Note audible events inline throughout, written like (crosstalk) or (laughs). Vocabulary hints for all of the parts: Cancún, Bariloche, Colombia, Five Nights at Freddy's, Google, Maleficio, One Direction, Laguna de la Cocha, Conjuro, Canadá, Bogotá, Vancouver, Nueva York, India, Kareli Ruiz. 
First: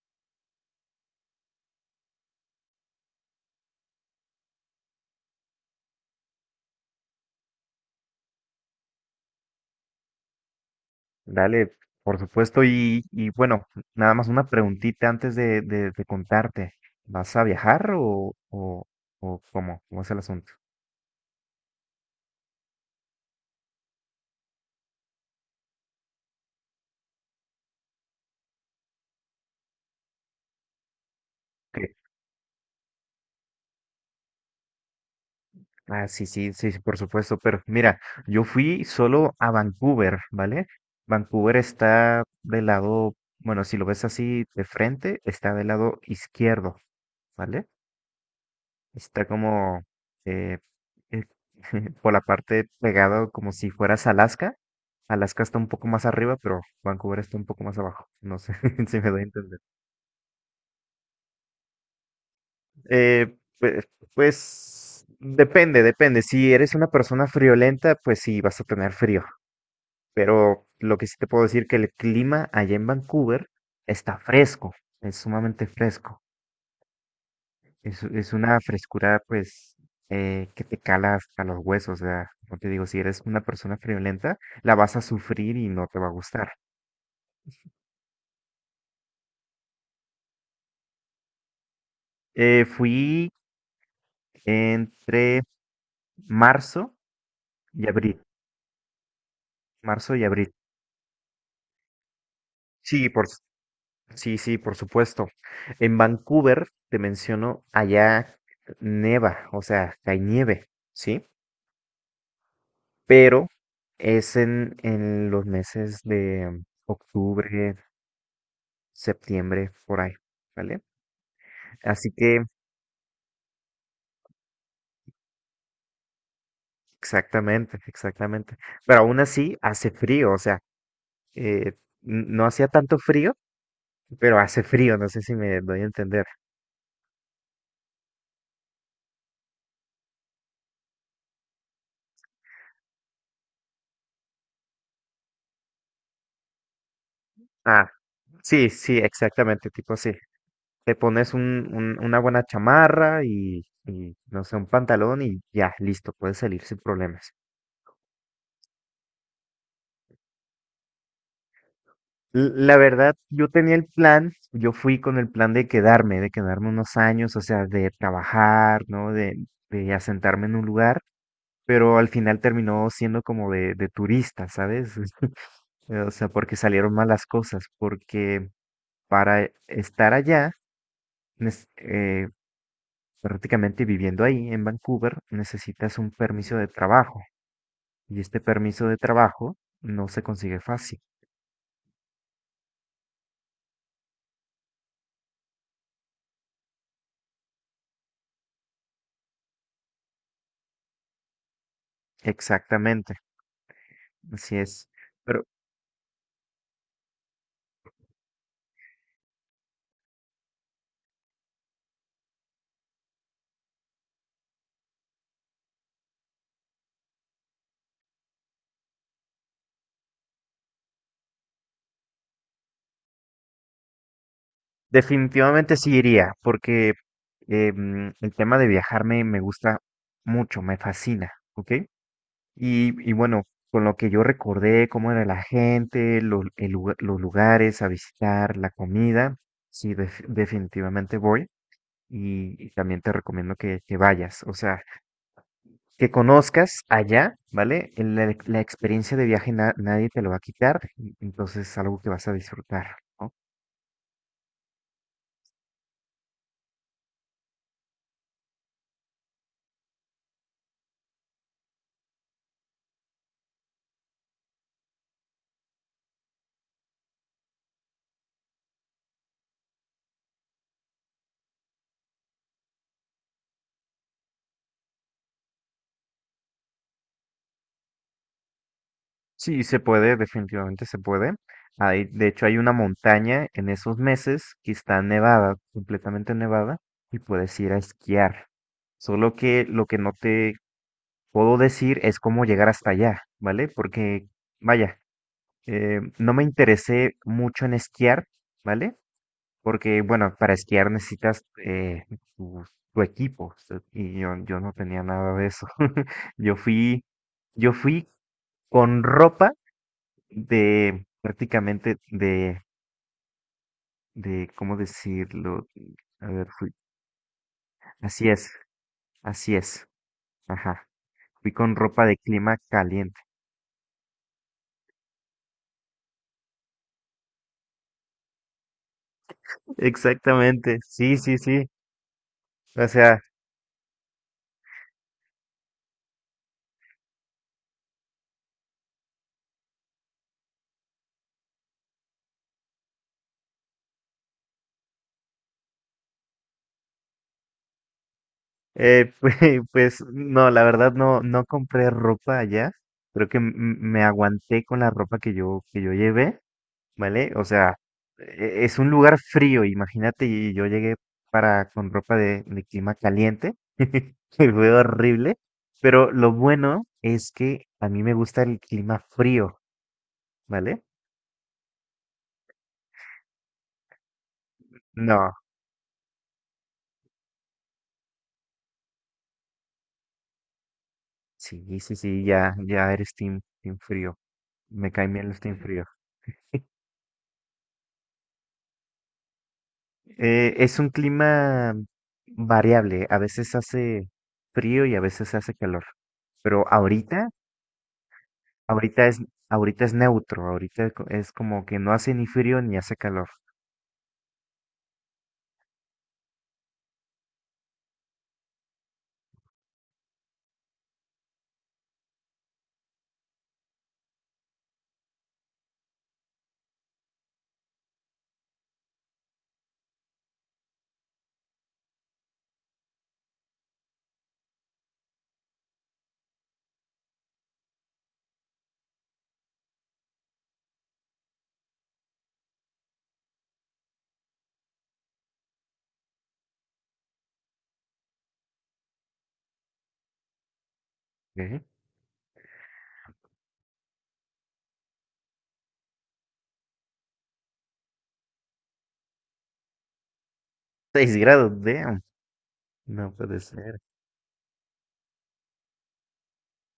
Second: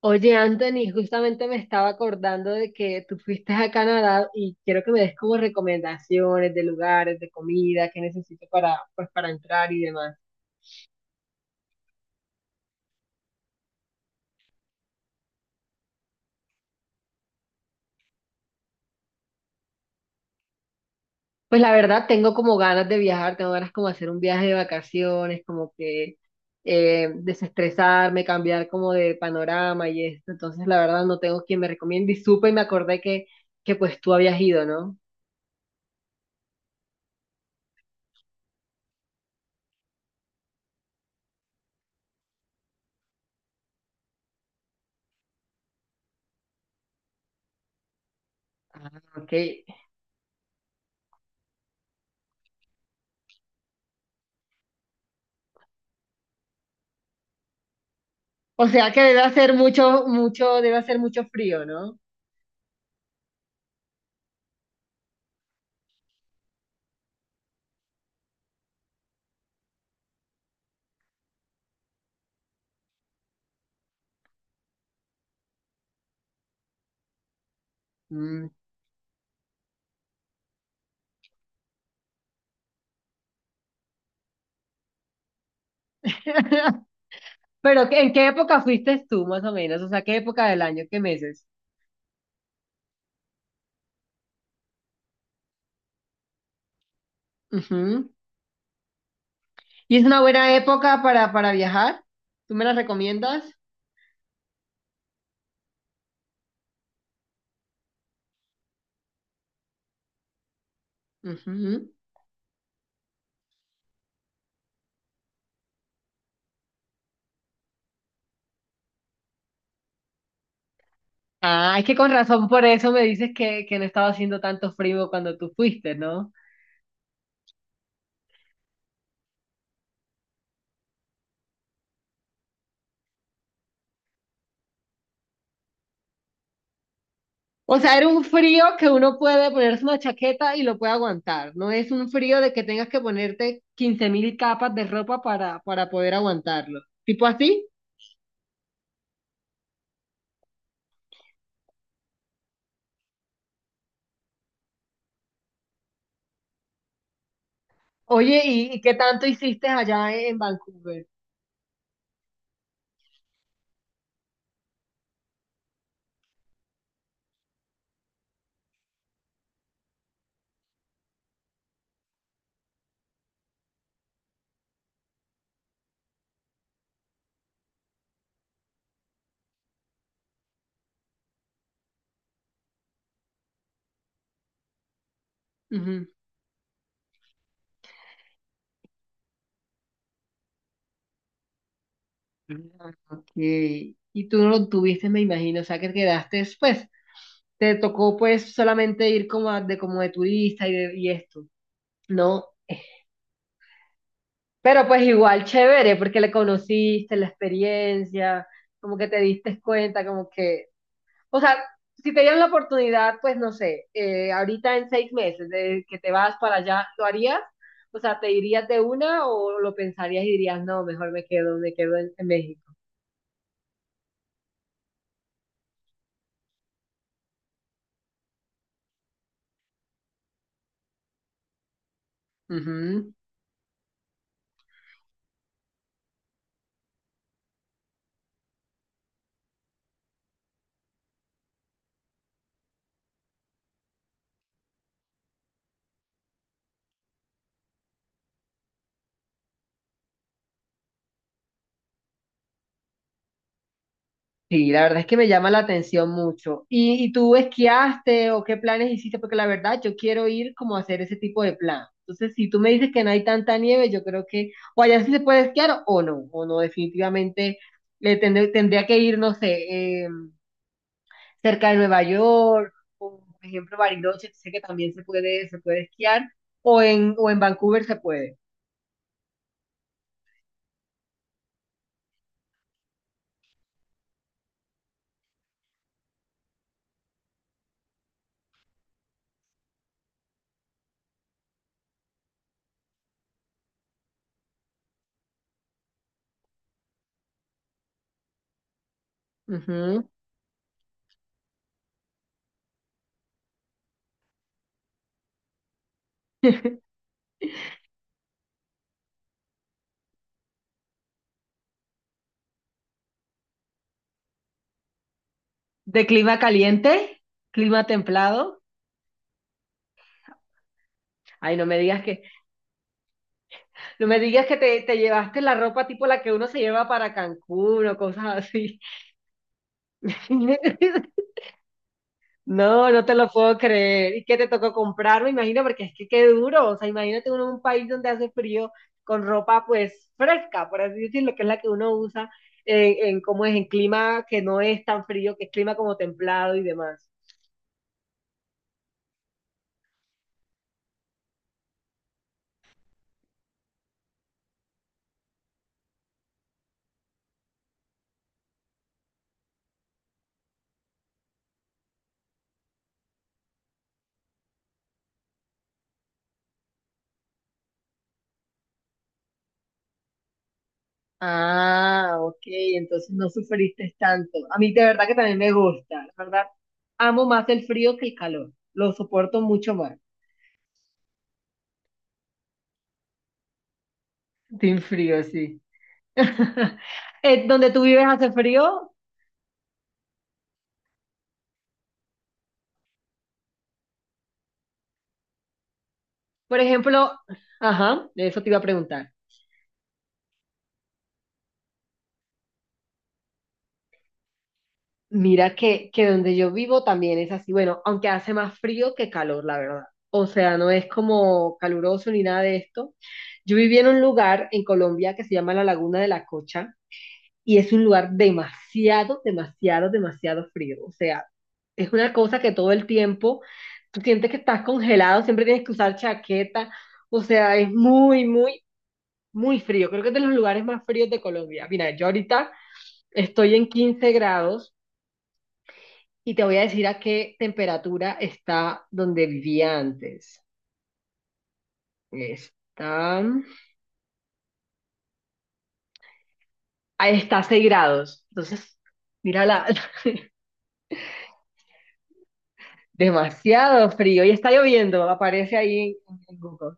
Oye, Anthony, justamente me estaba acordando de que tú fuiste a Canadá y quiero que me des como recomendaciones de lugares, de comida, que necesito para, pues, para entrar y demás. Dale, por supuesto. Y bueno, nada más una preguntita antes de contarte. ¿Vas a viajar o cómo? ¿Cómo es el asunto? Pues la verdad, tengo como ganas de viajar, tengo ganas como hacer un viaje de vacaciones, como que desestresarme, cambiar como de panorama y esto. Entonces, la verdad, no tengo quien me ¿Qué? recomiende y supe y me acordé que pues tú habías ido, ¿no? Ah, sí, por supuesto. Pero mira, yo fui solo a Vancouver, ¿vale? Vancouver está del lado, bueno, si lo ves así de frente, está del lado izquierdo, ¿vale? Ah, Está ok. como eh, eh, (laughs) por la parte pegado como si fueras Alaska. Alaska está un poco más arriba, pero Vancouver está un poco más abajo. No sé O (laughs) sea si que me debe doy a hacer entender. mucho, mucho, debe hacer mucho frío, ¿no? Pues, depende, depende. Si eres una persona friolenta, pues sí, vas a tener frío. Pero lo que sí te puedo decir que el clima allá en Vancouver está fresco, es sumamente fresco. Es Mm. una frescura, pues, que te cala hasta los huesos. O sea, como te digo, si eres una persona friolenta, la vas a sufrir y no te va a gustar. (laughs) Pero, ¿en qué época fuiste tú, más o menos? O sea, ¿qué época del año? ¿Qué meses? Fui entre marzo y Ujú. abril. ¿Y es Marzo una y abril. buena época para viajar? ¿Tú me la Sí, por, s- recomiendas? sí, sí, por supuesto. En Vancouver, te menciono, allá neva, o sea, hay nieve, ¿sí? Ujú. Pero es en los meses de octubre, septiembre, por ahí, ¿vale? Ah, es que con Así que, razón por eso me dices que no estaba haciendo tanto frío cuando tú fuiste, ¿no? exactamente, exactamente. Pero aún así hace frío, o sea, eh, no hacía tanto frío, pero hace frío, no sé si me doy a entender. O sea, era un frío que uno puede ponerse una chaqueta y lo puede aguantar. No es un frío de que tengas que ponerte 15.000 capas de ropa para poder aguantarlo. ¿Tipo así? Ah, sí, sí, exactamente, tipo así. Te pones una buena chamarra y, no sé, un pantalón y ya, listo, puedes salir sin problemas. Oye, y qué tanto hiciste allá en Vancouver? La verdad, yo tenía el plan, yo fui con el plan de quedarme unos años, o sea, de trabajar, ¿no? De asentarme en un lugar, pero al final terminó siendo como de turista, ¿sabes? O sea, porque salieron malas cosas, porque para estar allá, nes- eh, prácticamente viviendo ahí en Vancouver, necesitas un permiso de trabajo y este permiso de trabajo no se consigue fácil. Ah, ok. Y tú no lo tuviste, me imagino, o sea que quedaste, pues, te tocó pues solamente ir como a- de como de turista y, de- y esto, ¿no? Exactamente, así Pero es. pues igual Pero chévere, porque le conociste, la experiencia, como que te diste cuenta, como que, o sea, si te dieran la oportunidad, pues no sé, ahorita en 6 meses de que te vas para allá, ¿lo harías? O sea, ¿te irías de una o lo pensarías y dirías, no, mejor me quedo en México? definitivamente sí iría, porque el tema de viajar me, me gusta mucho, me fascina, ¿ok? Y bueno, con lo que yo recordé, cómo era la gente, los lugares a visitar, la comida, sí, definitivamente voy. Y también te recomiendo que vayas, o sea, que conozcas allá, ¿vale? La, la experiencia de viaje nadie te lo va a quitar, entonces es algo que vas a disfrutar, ¿no? Sí, la verdad es que me llama la atención mucho. Y tú esquiaste o qué planes hiciste? Porque la verdad yo quiero ir como a hacer ese tipo de plan. Entonces, si tú me dices que no hay tanta nieve, yo creo que o allá sí se puede esquiar o no, definitivamente le tendré- tendría que ir, no sé, cerca de Nueva York, o por ejemplo Bariloche, que sé que también se puede esquiar, o en Vancouver se puede. Sí, se puede, definitivamente se puede. Hay, de hecho, hay una montaña en esos meses que está nevada, completamente nevada, y puedes ir a esquiar. Solo que lo que no te puedo decir es cómo llegar hasta allá, ¿vale? Porque, vaya, no me interesé mucho en esquiar, ¿vale? Porque, Ujú. bueno, para esquiar necesitas tu, tu equipo, o sea, yo no tenía nada de eso. (laughs) Yo fui, yo fui con ropa de prácticamente de, ¿cómo decirlo? ¿De A clima ver, fui. caliente? ¿Clima Así es, templado? así es. Ajá. Fui Ay, no con me digas ropa de que... clima caliente. No me digas que te llevaste la ropa tipo la que uno se lleva para Cancún o cosas así. Exactamente, sí, (laughs) sí, sí. O No, no te sea, lo puedo creer. ¿Y qué te tocó comprar? Me imagino, porque es que qué duro. O sea, imagínate uno en un país donde hace frío con ropa pues fresca, por así decirlo, que es la que uno usa en cómo es, en clima que no es tan frío, que es clima como templado y demás. eh, (laughs) pues, pues, no, la verdad no, no compré ropa allá. Creo que me aguanté con la ropa que yo llevé. ¿Vale? O sea, es un lugar frío, imagínate, y yo llegué para con ropa de clima caliente, (laughs) que fue horrible, pero lo bueno es que a mí me gusta el clima frío, ¿vale? Ah, ok, entonces no sufriste tanto. A mí de verdad que No, también me gusta, la verdad. Amo más el frío que el calor. Lo soporto mucho más. sí, sí, sí, ya, ya eres team, team frío, Team me caen frío, bien los team sí. frío. (laughs) ¿Donde tú vives hace frío? Es un clima variable, a veces hace frío y a veces hace calor, Por pero ejemplo, ahorita ajá, de eso te iba a Ahorita preguntar. es, ahorita es neutro, ahorita es como que no hace ni frío ni hace calor. Mira que donde yo vivo también es así, bueno, aunque hace más frío que calor, la verdad. O sea, no es como caluroso ni nada de esto. Yo vivía en un lugar en Colombia que se llama la Laguna de la Cocha y es un lugar demasiado, demasiado, demasiado frío. O sea, es una cosa que todo el tiempo tú sientes que estás congelado, siempre tienes que usar chaqueta. O sea, es muy, muy, muy frío. Creo que es de los lugares más fríos de Colombia. Mira, yo ahorita estoy en 15 grados y te voy a decir a qué temperatura está donde vivía antes. ¿Qué? Está, ahí está a 6 grados. Entonces, mira, la, (laughs) 6 grados, damn. No puede ser. demasiado frío y está lloviendo. Aparece ahí en Google.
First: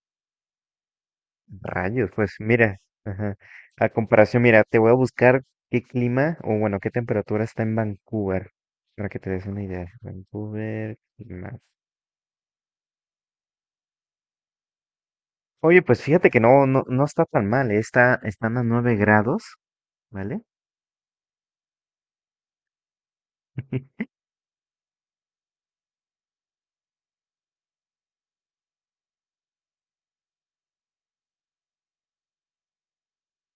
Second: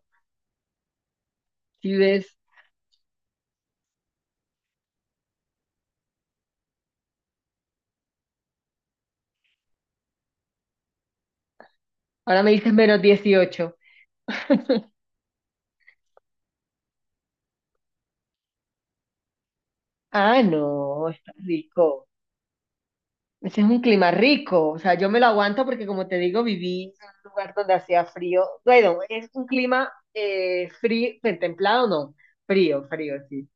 Si Rayos, ves, pues mira, ajá. A comparación, mira, te voy a buscar qué clima o bueno, qué temperatura está en Vancouver, para que te des una idea. Vancouver, clima. ahora me dices menos 18. Oye, pues fíjate que no, no, no está tan mal, eh. Está, están a 9 grados, ¿vale? Ah, no, está rico. Ese es un (laughs) clima rico. O sea, yo me lo aguanto porque, como te digo, viví en un lugar donde hacía frío. Bueno, es un clima frío, templado, no. Frío, frío, sí.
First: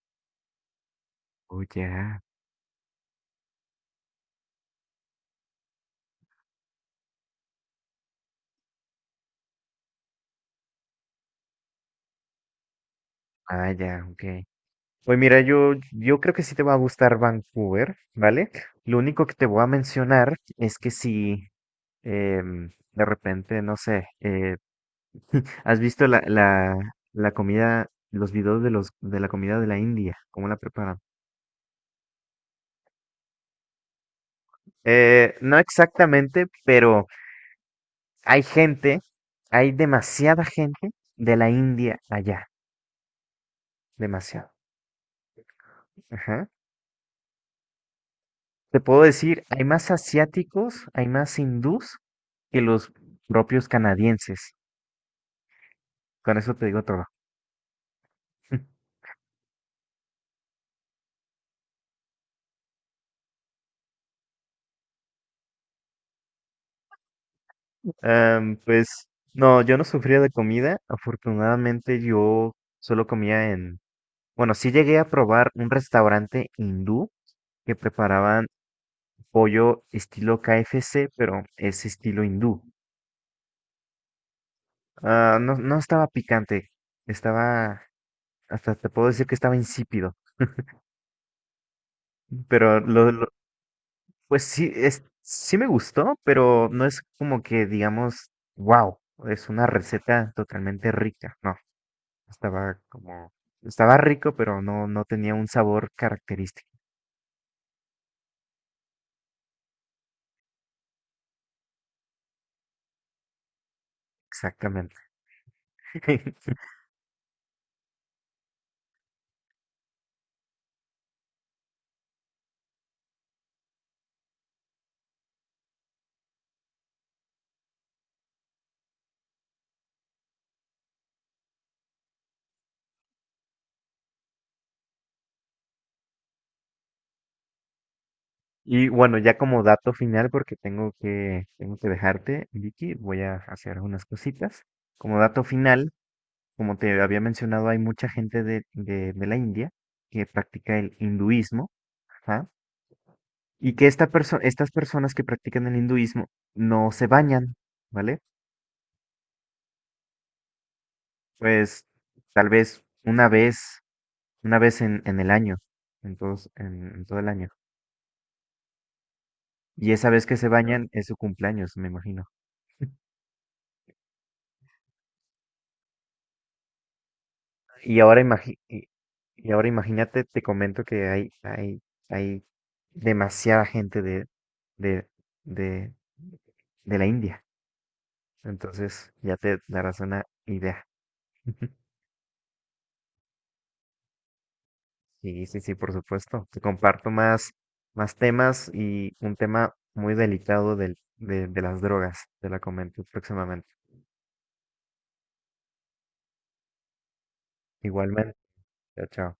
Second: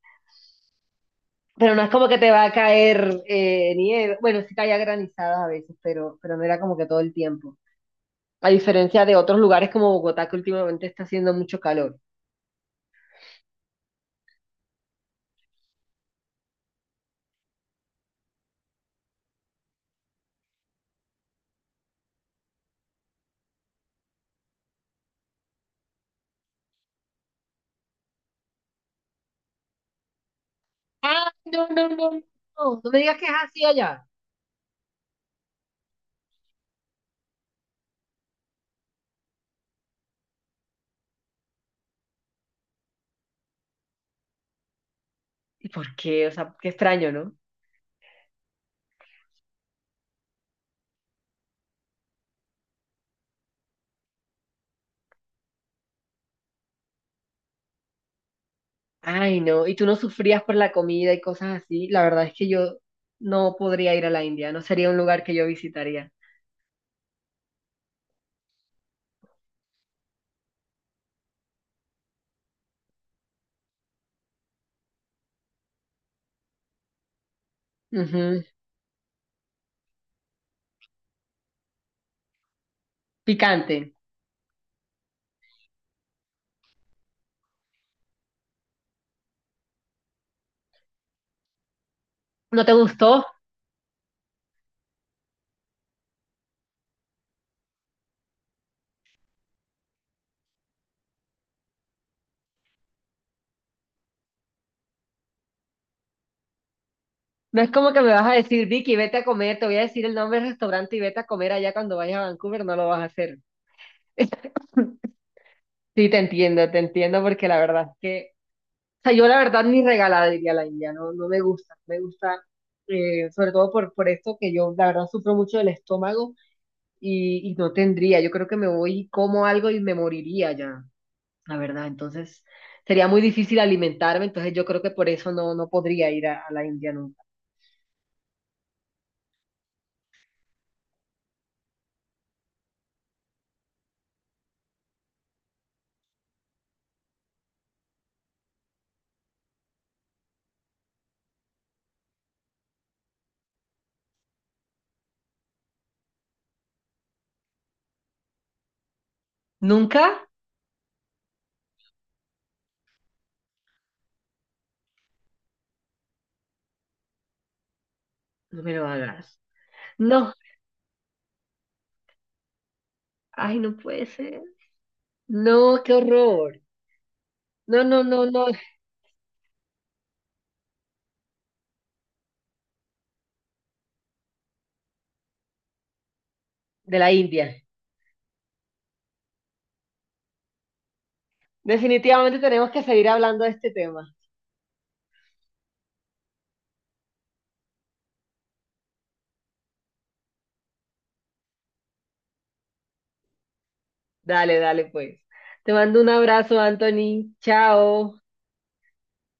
Oh, Pero no es como que ya. te va a caer nieve. Bueno, sí caía granizadas a veces, pero no era como que todo el tiempo. A diferencia de otros lugares como Bogotá, que últimamente está haciendo mucho calor. Ah, ya, ok. Pues mira, yo creo que sí te va a gustar Vancouver, ¿vale? Lo único que te voy a mencionar es que si de repente, no sé, ¿has visto la, la, la comida, los videos de los de la comida de la India? ¿Cómo la preparan? Ah, no, no, no, no. No me digas que es así allá. No exactamente, pero hay gente, hay demasiada gente de la India allá, demasiado. ¿Y por qué? O Ajá. sea, qué extraño, ¿no? Te puedo decir, hay más asiáticos, hay más hindús que los propios canadienses. Con eso te digo todo. (laughs) Ay, no. ¿Y tú no sufrías por la comida y cosas así? La verdad es que yo no podría ir a la India, no sería un lugar que yo visitaría. Pues no, yo no sufría de comida. Afortunadamente yo solo comía en... Bueno, sí llegué a probar un restaurante hindú que Ujú. preparaban pollo estilo KFC, pero es estilo hindú. Picante. Ah, no, no estaba picante, estaba... Hasta te puedo decir que estaba insípido. ¿No te Pero lo, gustó? lo- pues sí, es, sí me gustó, pero no es como que digamos, wow, es una receta totalmente rica, no. Estaba como, estaba rico, pero no, no tenía un sabor característico, No es como que me vas a decir, Vicky, vete a comer, te voy a decir el nombre del restaurante y vete a comer allá cuando vayas a Vancouver, no lo vas a hacer. exactamente. Sí, (laughs) te entiendo porque la verdad es que, o sea, yo la verdad ni regalada iría a la India, no, no me gusta, me gusta, sobre todo por esto que yo la verdad sufro mucho del estómago y no tendría. Yo creo que me voy, y como algo y me moriría ya, la verdad. Entonces sería muy difícil alimentarme, entonces yo creo que por eso no, no podría ir a la India nunca. Y bueno, ya como dato final, porque tengo que dejarte, Vicky, voy a hacer unas cositas. Como dato final, como te había mencionado, hay mucha gente de la India que practica el hinduismo, ajá. Y que esta estas personas que practican el hinduismo no se bañan, ¿vale? ¿Nunca? Pues tal vez una vez. Una vez en el año, en todos, en todo el año. No me lo hagas. Y esa vez No, que se bañan es su cumpleaños, me imagino. ay, no puede ser. No, qué horror. No, Y no, ahora no, no, ahora imagínate, te comento que hay demasiada gente de, de, de de la la India. India. Entonces, ya te darás una idea. (laughs) Definitivamente tenemos que seguir hablando de este tema. Sí, sí, sí, por supuesto. Te comparto más, más temas y un tema muy delicado de las drogas. Te la comento próximamente. Dale, dale, pues. Te mando un abrazo, Anthony. Chao. Igualmente. Chao, chao.